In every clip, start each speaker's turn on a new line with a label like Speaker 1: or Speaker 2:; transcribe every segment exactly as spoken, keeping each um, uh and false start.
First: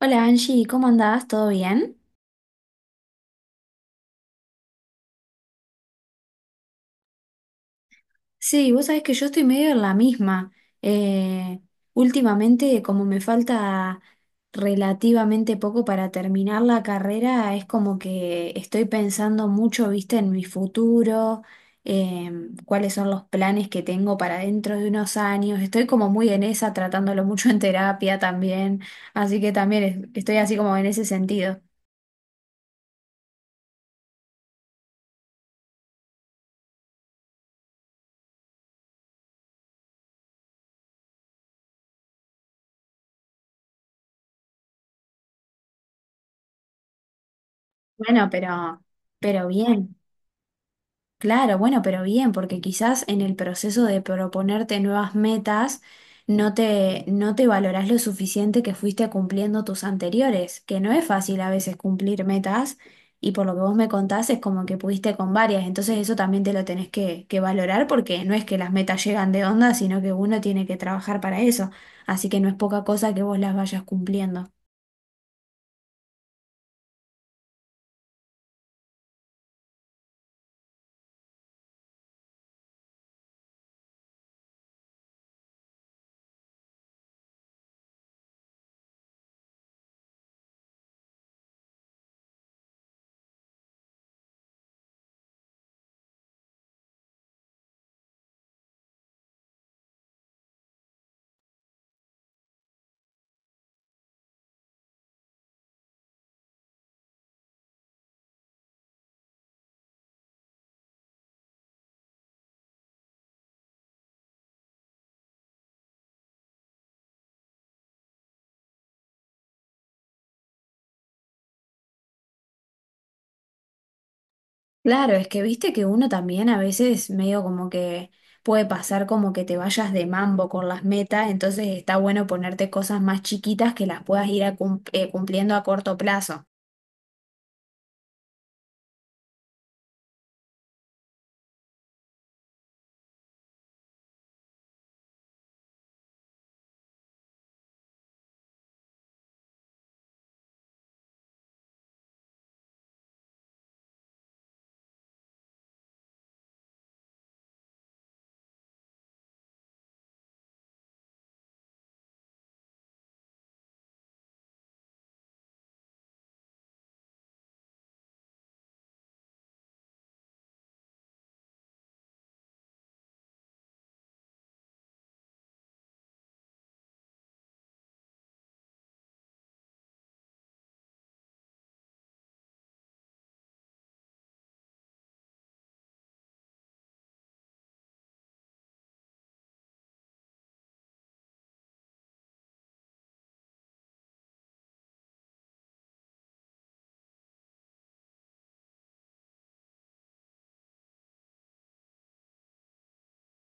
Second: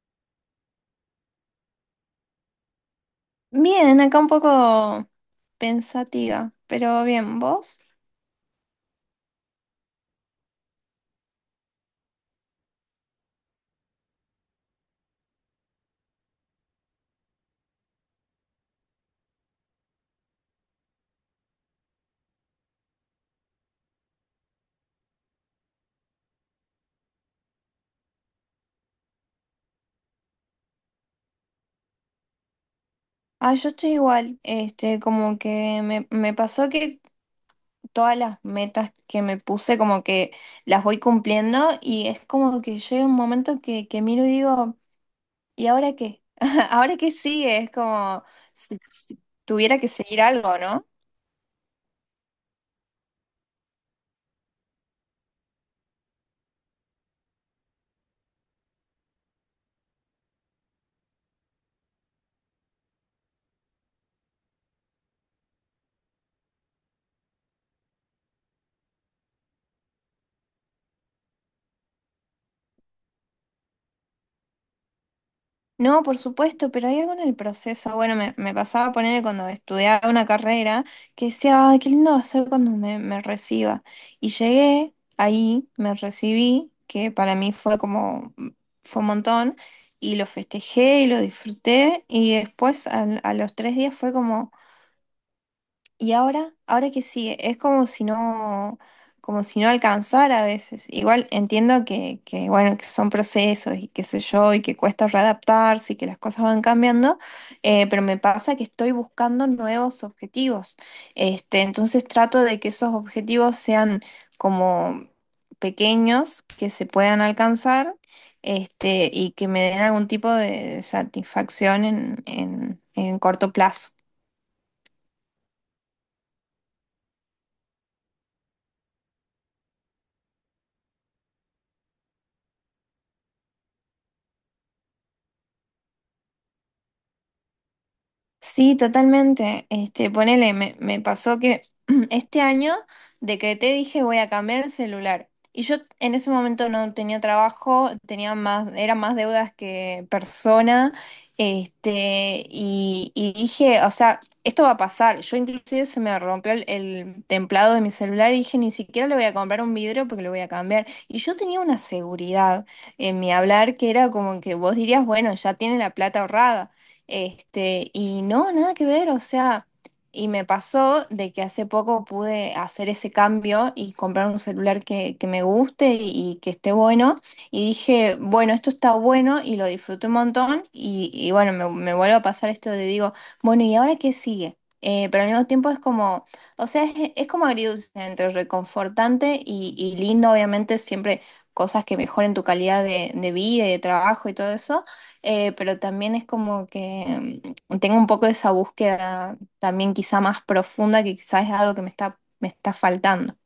Speaker 1: Hola Angie, ¿cómo andás? ¿Todo bien?
Speaker 2: Bien, acá un poco pensativa, pero bien, ¿vos?
Speaker 1: Sí, vos sabés que yo estoy medio en la misma. Eh, Últimamente, como me falta relativamente poco para terminar la carrera, es como que estoy pensando mucho, viste, en mi futuro, em, cuáles son los planes que tengo para dentro de unos años. Estoy como muy en esa, tratándolo mucho en terapia también, así que también es- estoy así como en ese sentido.
Speaker 2: Ah, yo estoy igual, este, como que me, me pasó que todas las metas que me puse, como que las voy cumpliendo y es como que llega un momento que, que miro y digo, ¿y ahora qué? ¿Ahora qué sigue? Es como
Speaker 1: Bueno,
Speaker 2: si,
Speaker 1: pero,
Speaker 2: si
Speaker 1: pero
Speaker 2: tuviera que
Speaker 1: bien.
Speaker 2: seguir algo, ¿no?
Speaker 1: Claro, bueno, pero bien, porque quizás en el proceso de proponerte nuevas metas no te, no te valorás lo suficiente que fuiste cumpliendo tus anteriores, que no es fácil a veces cumplir metas y por lo que vos me contás es como que pudiste con varias, entonces eso también te lo tenés que, que valorar porque no es que las metas llegan de onda, sino que uno tiene que trabajar para eso, así que no es poca cosa que vos las vayas cumpliendo.
Speaker 2: No, por supuesto, pero hay algo en el proceso. Bueno, me, me pasaba a ponerle cuando estudiaba una carrera que decía, ay, qué lindo va a ser cuando me, me reciba. Y llegué ahí, me recibí, que para mí fue como, mm, fue un montón, y lo festejé y lo disfruté. Y después al- a los tres días fue como. ¿Y ahora? ¿Ahora qué sigue? Es como si no, como si no alcanzara a veces. Igual entiendo que, que, bueno, que son procesos y qué sé yo, y que cuesta readaptarse y que las cosas van cambiando, eh, pero me pasa que estoy buscando nuevos objetivos. Este, entonces trato de que esos objetivos sean como pequeños, que se puedan alcanzar, este, y que me den algún tipo de satisfacción en, en en corto plazo.
Speaker 1: Claro, es que viste que uno también a veces medio como que puede pasar como que te vayas de mambo con las metas, entonces está bueno ponerte cosas más chiquitas que las puedas ir a cum- eh, cumpliendo a corto plazo.
Speaker 2: Sí, totalmente. Este, ponele, me, me pasó que este año decreté, dije, voy a cambiar el celular. Y yo en ese momento no tenía trabajo, tenía más, era más deudas que persona. Este, y, y dije, o sea, esto va a pasar. Yo inclusive se me rompió el, el templado de mi celular y dije, ni siquiera le voy a comprar un vidrio porque lo voy a cambiar. Y yo tenía una seguridad en mi hablar que era como que vos dirías, bueno, ya tiene la plata ahorrada. Este, y no, nada que ver, o sea, y me pasó de que hace poco pude hacer ese cambio y comprar un celular que, que me guste y que esté bueno, y dije, bueno, esto está bueno y lo disfruté un montón, y, y bueno, me, me vuelve a pasar esto de digo, bueno, ¿y ahora qué sigue? Eh, pero al mismo tiempo es como, o sea, es, es como agridulce entre reconfortante y, y lindo, obviamente, siempre cosas que mejoren tu calidad de, de vida y de trabajo y todo eso eh, pero también es como que mm, tengo un poco esa búsqueda también quizá más profunda que quizás es algo que me está, me está faltando.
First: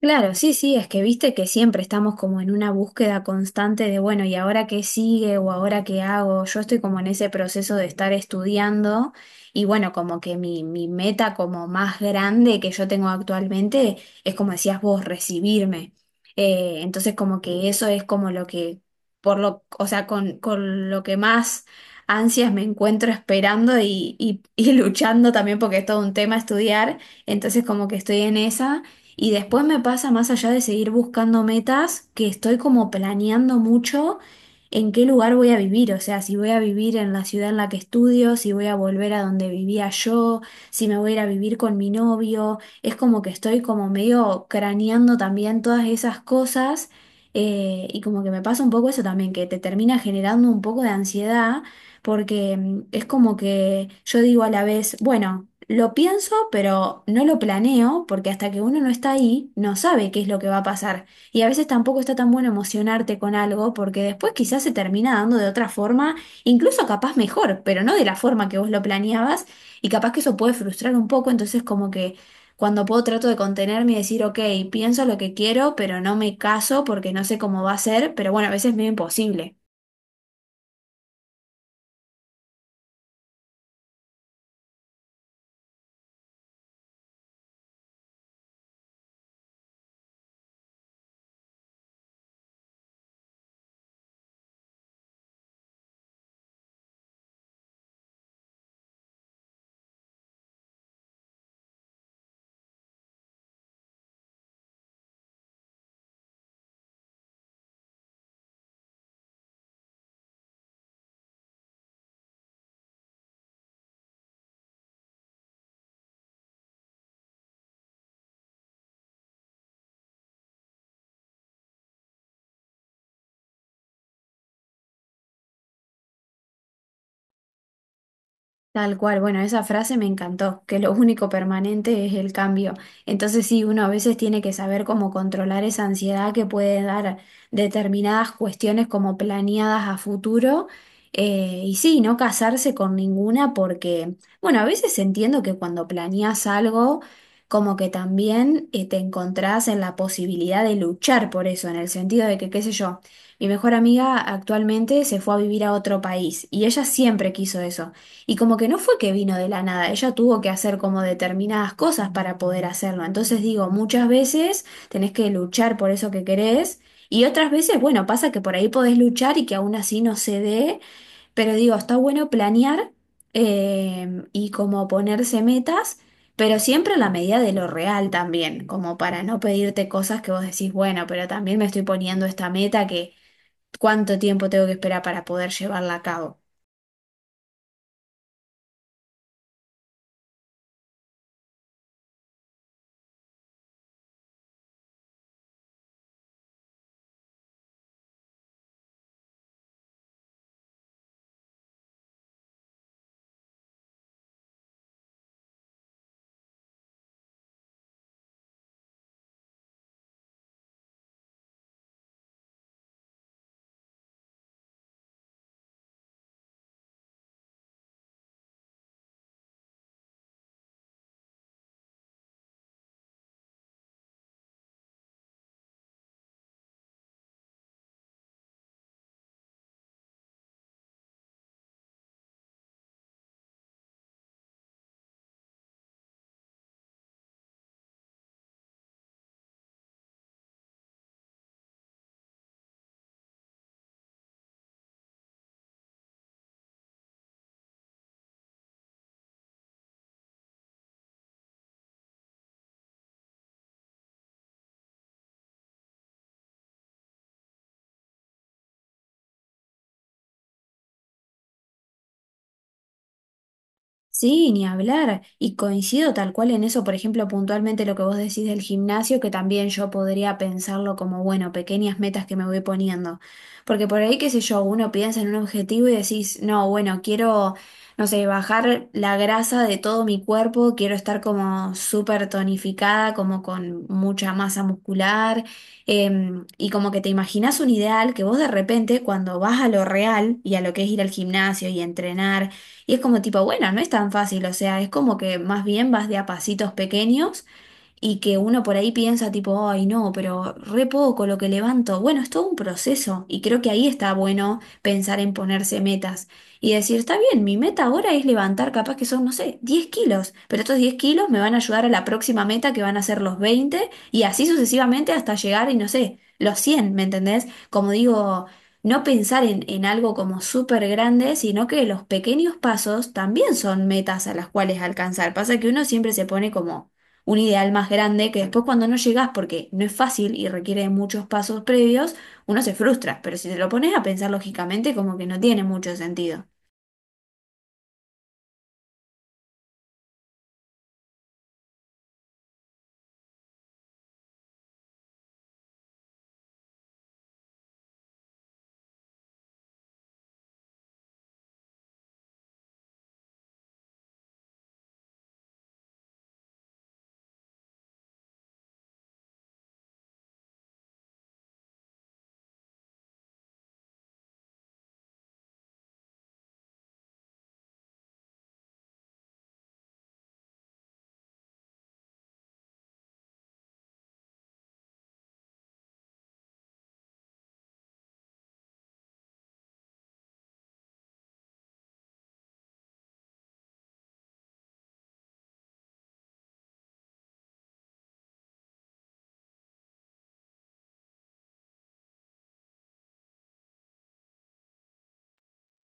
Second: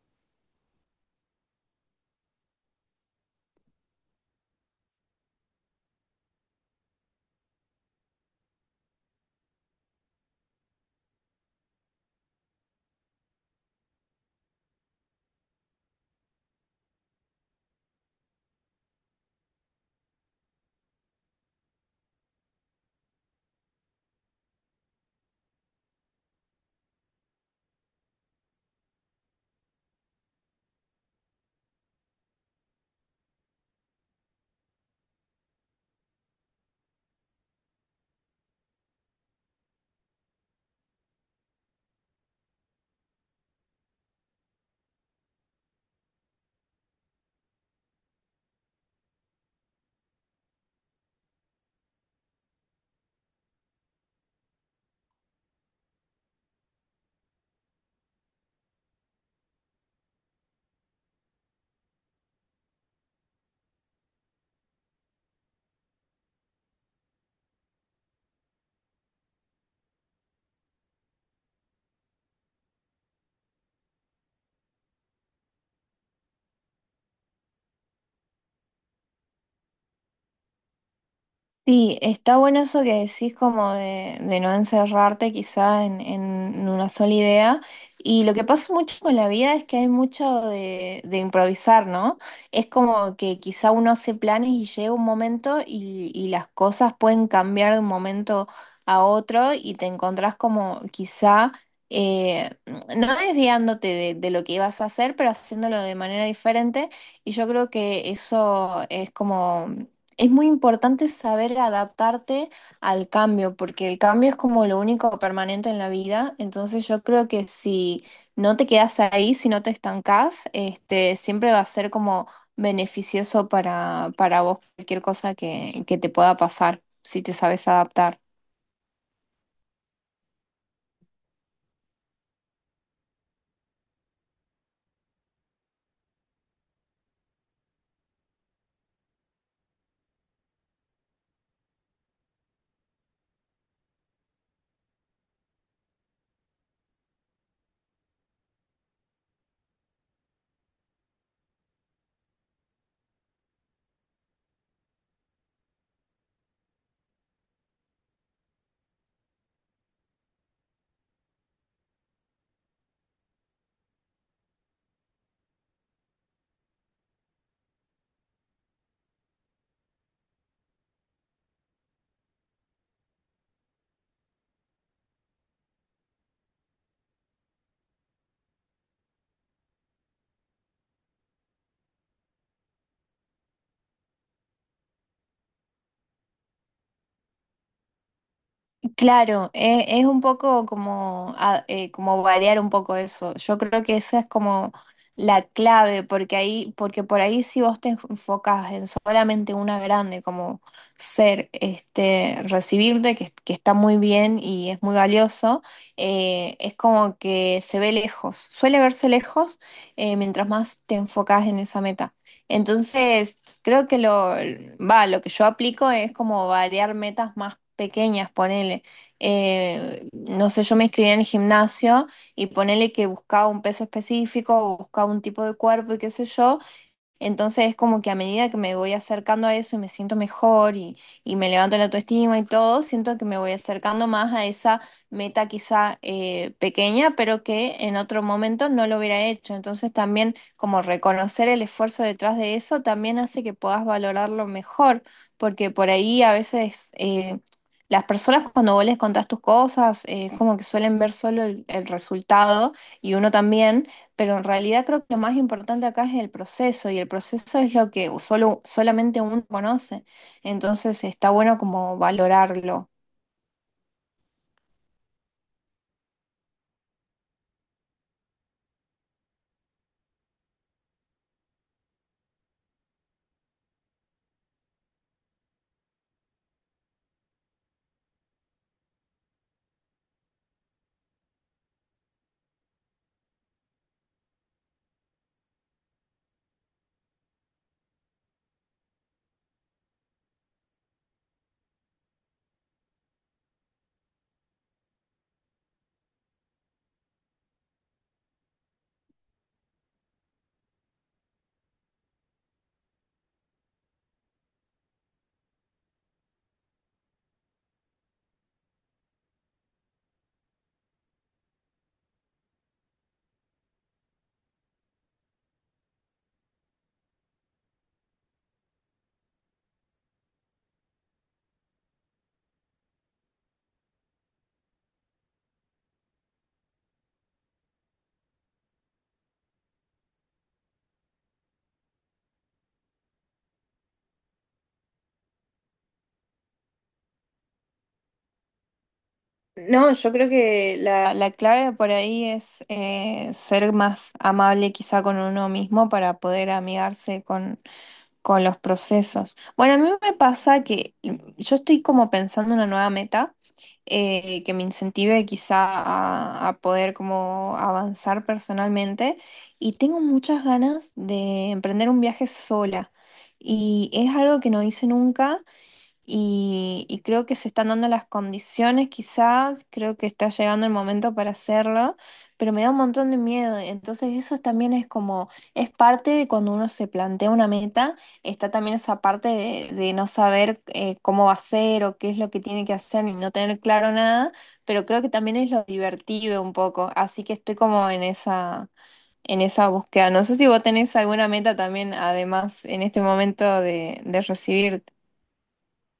Speaker 1: Claro, sí, sí, es que viste que siempre estamos como en una búsqueda constante de, bueno, ¿y ahora qué sigue o ahora qué hago? Yo estoy como en ese proceso de estar estudiando y bueno, como que mi, mi meta como más grande que yo tengo actualmente es como decías vos, recibirme. Eh, entonces como que eso es como lo que, por lo, o sea, con, con lo que más ansias me encuentro esperando y, y y luchando también porque es todo un tema estudiar, entonces como que estoy en esa. Y después me pasa más allá de seguir buscando metas, que estoy como planeando mucho en qué lugar voy a vivir, o sea, si voy a vivir en la ciudad en la que estudio, si voy a volver a donde vivía yo, si me voy a ir a vivir con mi novio, es como que estoy como medio craneando también todas esas cosas eh, y como que me pasa un poco eso también, que te termina generando un poco de ansiedad porque mm, es como que yo digo a la vez, bueno, lo pienso, pero no lo planeo, porque hasta que uno no está ahí, no sabe qué es lo que va a pasar. Y a veces tampoco está tan bueno emocionarte con algo, porque después quizás se termina dando de otra forma, incluso capaz mejor, pero no de la forma que vos lo planeabas, y capaz que eso puede frustrar un poco, entonces como que... Cuando puedo trato de contenerme y decir, ok, pienso lo que quiero, pero no me caso porque no sé cómo va a ser, pero bueno, a veces es medio imposible.
Speaker 2: Sí, está bueno eso que decís como de, de no encerrarte quizá en, en una sola idea. Y lo que pasa mucho con la vida es que hay mucho de, de improvisar, ¿no? Es como que quizá uno hace planes y llega un momento y, y las cosas pueden cambiar de un momento a otro y te encontrás como quizá, eh, no desviándote de, de lo que ibas a hacer, pero haciéndolo de manera diferente. Y yo creo que eso es como es muy importante saber adaptarte al cambio, porque el cambio es como lo único permanente en la vida. Entonces yo creo que si no te quedas ahí, si no te estancás, este, siempre va a ser como beneficioso para, para vos cualquier cosa que, que te pueda pasar, si te sabes adaptar.
Speaker 1: Tal cual, bueno, esa frase me encantó, que lo único permanente es el cambio. Entonces sí, uno a veces tiene que saber cómo controlar esa ansiedad que puede dar determinadas cuestiones como planeadas a futuro. Eh, y sí, no casarse con ninguna porque, bueno, a veces entiendo que cuando planeas algo, como que también eh, te encontrás en la posibilidad de luchar por eso, en el sentido de que, qué sé yo, mi mejor amiga actualmente se fue a vivir a otro país y ella siempre quiso eso. Y como que no fue que vino de la nada, ella tuvo que hacer como determinadas cosas para poder hacerlo. Entonces digo, muchas veces tenés que luchar por eso que querés y otras veces, bueno, pasa que por ahí podés luchar y que aún así no se dé, pero digo, está bueno planear eh, y como ponerse metas, pero siempre a la medida de lo real también, como para no pedirte cosas que vos decís, bueno, pero también me estoy poniendo esta meta que cuánto tiempo tengo que esperar para poder llevarla a cabo.
Speaker 2: Claro, e- es, un poco como, a- eh, como variar un poco eso. Yo creo que esa es como la clave, porque ahí, porque por ahí si vos te enfocas en solamente una grande, como ser, este, recibirte, que, que está muy bien y es muy valioso, eh, es como que se ve lejos. Suele verse lejos, eh, mientras más te enfocas en esa meta. Entonces, creo que lo, va, lo que yo aplico es como variar metas más pequeñas, ponele eh, no sé, yo me inscribí en el gimnasio y ponele que buscaba un peso específico o buscaba un tipo de cuerpo y qué sé yo, entonces es como que a medida que me voy acercando a eso y me siento mejor y, y me levanto la autoestima y todo, siento que me voy acercando más a esa meta quizá eh, pequeña, pero que en otro momento no lo hubiera hecho. Entonces también como reconocer el esfuerzo detrás de eso también hace que puedas valorarlo mejor, porque por ahí a veces eh, las personas cuando vos les contás tus cosas eh, es como que suelen ver solo el el resultado y uno también. Pero en realidad creo que lo más importante acá es el proceso y el proceso es lo que solo, solamente uno conoce. Entonces está bueno como valorarlo.
Speaker 1: Sí, ni hablar. Y coincido tal cual en eso, por ejemplo, puntualmente lo que vos decís del gimnasio, que también yo podría pensarlo como, bueno, pequeñas metas que me voy poniendo. Porque por ahí, qué sé yo, uno piensa en un objetivo y decís, no, bueno, quiero, no sé, bajar la grasa de todo mi cuerpo, quiero estar como súper tonificada, como con mucha masa muscular. Em, y como que te imaginás un ideal que vos de repente, cuando vas a lo real y a lo que es ir al gimnasio y entrenar, y es como tipo, bueno, no es tan fácil, o sea, es como que más bien vas de a pasitos pequeños y que uno por ahí piensa tipo, ay no, pero re poco lo que levanto. Bueno, es todo un proceso y creo que ahí está bueno pensar en ponerse metas y decir, está bien, mi meta ahora es levantar capaz que son, no sé, diez kilos, pero estos diez kilos me van a ayudar a la próxima meta que van a ser los veinte y así sucesivamente hasta llegar y no sé, los cien, ¿me entendés? Como digo... No pensar en, en algo como súper grande, sino que los pequeños pasos también son metas a las cuales alcanzar. Pasa que uno siempre se pone como un ideal más grande que después cuando no llegas, porque no es fácil y requiere de muchos pasos previos, uno se frustra, pero si te lo pones a pensar lógicamente, como que no tiene mucho sentido.
Speaker 2: No, yo creo que la, la clave por ahí es eh, ser más amable quizá con uno mismo para poder amigarse con, con los procesos. Bueno, a mí me pasa que mm, yo estoy como pensando una nueva meta eh, que me incentive quizá a, a poder como avanzar personalmente y tengo muchas ganas de emprender un viaje sola y es algo que no hice nunca y, y creo que se están dando las condiciones quizás, creo que está llegando el momento para hacerlo, pero me da un montón de miedo. Entonces eso también es como, es parte de cuando uno se plantea una meta, está también esa parte de, de no saber eh, cómo va a ser o qué es lo que tiene que hacer y no tener claro nada, pero creo que también es lo divertido un poco, así que estoy como en esa, en esa búsqueda. No sé si vos tenés alguna meta también, además, en este momento de, de recibirte.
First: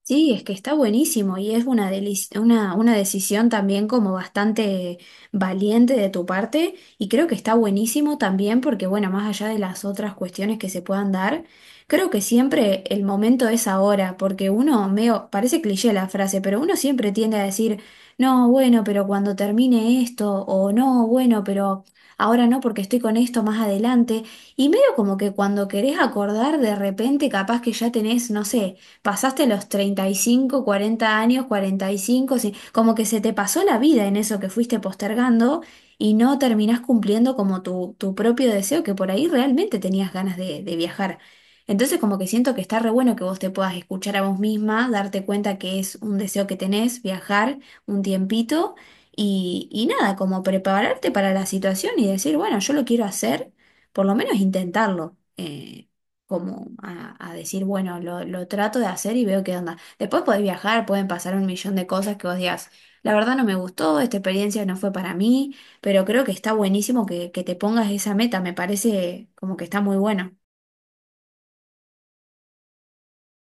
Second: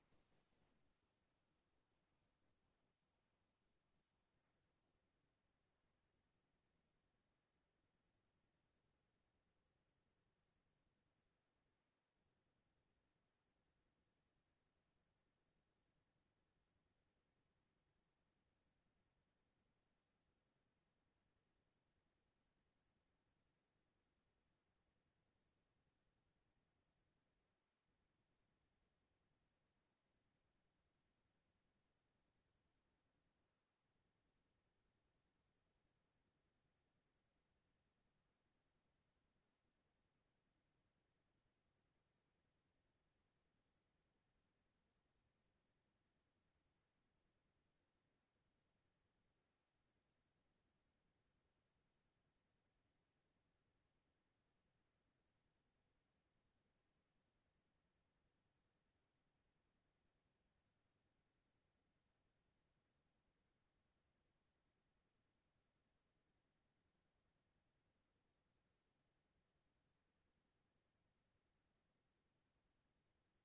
Speaker 1: Sí, es que está buenísimo y es una, delici- una, una decisión también como bastante valiente de tu parte y creo que está buenísimo también porque, bueno, más allá de las otras cuestiones que se puedan dar, creo que siempre el momento es ahora porque uno, medio, parece cliché la frase, pero uno siempre tiende a decir, no, bueno, pero cuando termine esto o no, bueno, pero ahora no porque estoy con esto más adelante y medio como que cuando querés acordar de repente capaz que ya tenés, no sé, pasaste los treinta y cinco, cuarenta años, cuarenta y cinco, sí, como que se te pasó la vida en eso que fuiste postergando y no terminás cumpliendo como tu, tu propio deseo, que por ahí realmente tenías ganas de, de viajar. Entonces como que siento que está re bueno que vos te puedas escuchar a vos misma, darte cuenta que es un deseo que tenés, viajar un tiempito y, y nada, como prepararte para la situación y decir, bueno, yo lo quiero hacer, por lo menos intentarlo. Eh, como a, a decir, bueno, lo, lo trato de hacer y veo qué onda. Después podés viajar, pueden pasar un millón de cosas que vos digas, la verdad no me gustó, esta experiencia no fue para mí, pero creo que está buenísimo que, que te pongas esa meta, me parece como que está muy bueno.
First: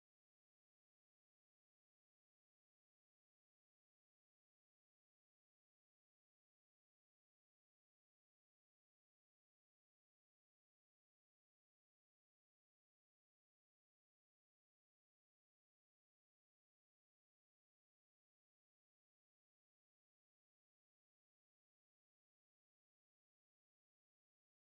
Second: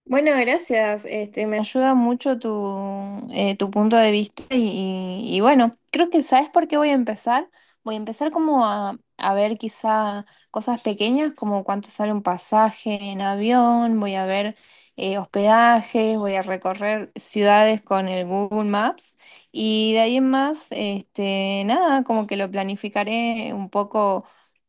Speaker 2: Bueno, gracias. Este, me ayuda mucho tu, eh, tu punto de vista y, y- y bueno, creo que ¿sabes por qué voy a empezar? Voy a empezar como a, a ver quizá cosas pequeñas como cuánto sale un pasaje en avión, voy a ver eh, hospedajes, voy a recorrer ciudades con el Google Maps y de ahí en más, este, nada, como que lo planificaré un poco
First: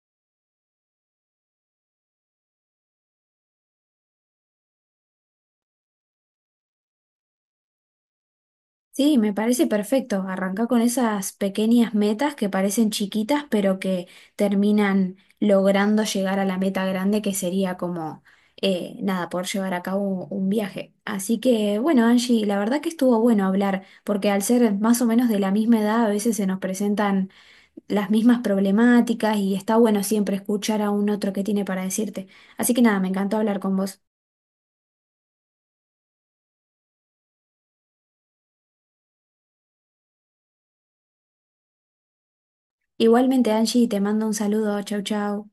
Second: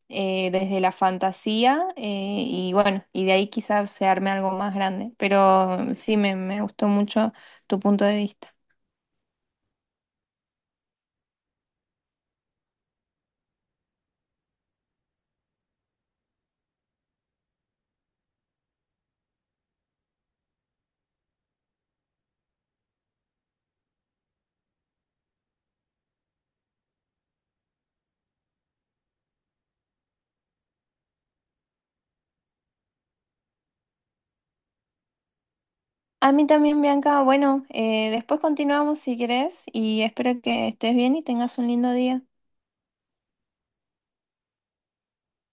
Speaker 2: eh, desde la fantasía eh, y bueno, y de ahí quizás se arme algo más grande, pero sí, me, me gustó mucho tu punto de vista.
Speaker 1: Sí, me parece perfecto. Arranca con esas pequeñas metas que parecen chiquitas, pero que terminan logrando llegar a la meta grande, que sería como, eh, nada, poder llevar a cabo un viaje. Así que, bueno, Angie, la verdad que estuvo bueno hablar, porque al ser más o menos de la misma edad, a veces se nos presentan las mismas problemáticas y está bueno siempre escuchar a un otro que tiene para decirte. Así que nada, me encantó hablar con vos.
Speaker 2: A mí también, Bianca, bueno, eh, después continuamos si querés y espero que estés bien y tengas un lindo día.
Speaker 1: Igualmente, Angie, te mando un saludo. Chau, chau.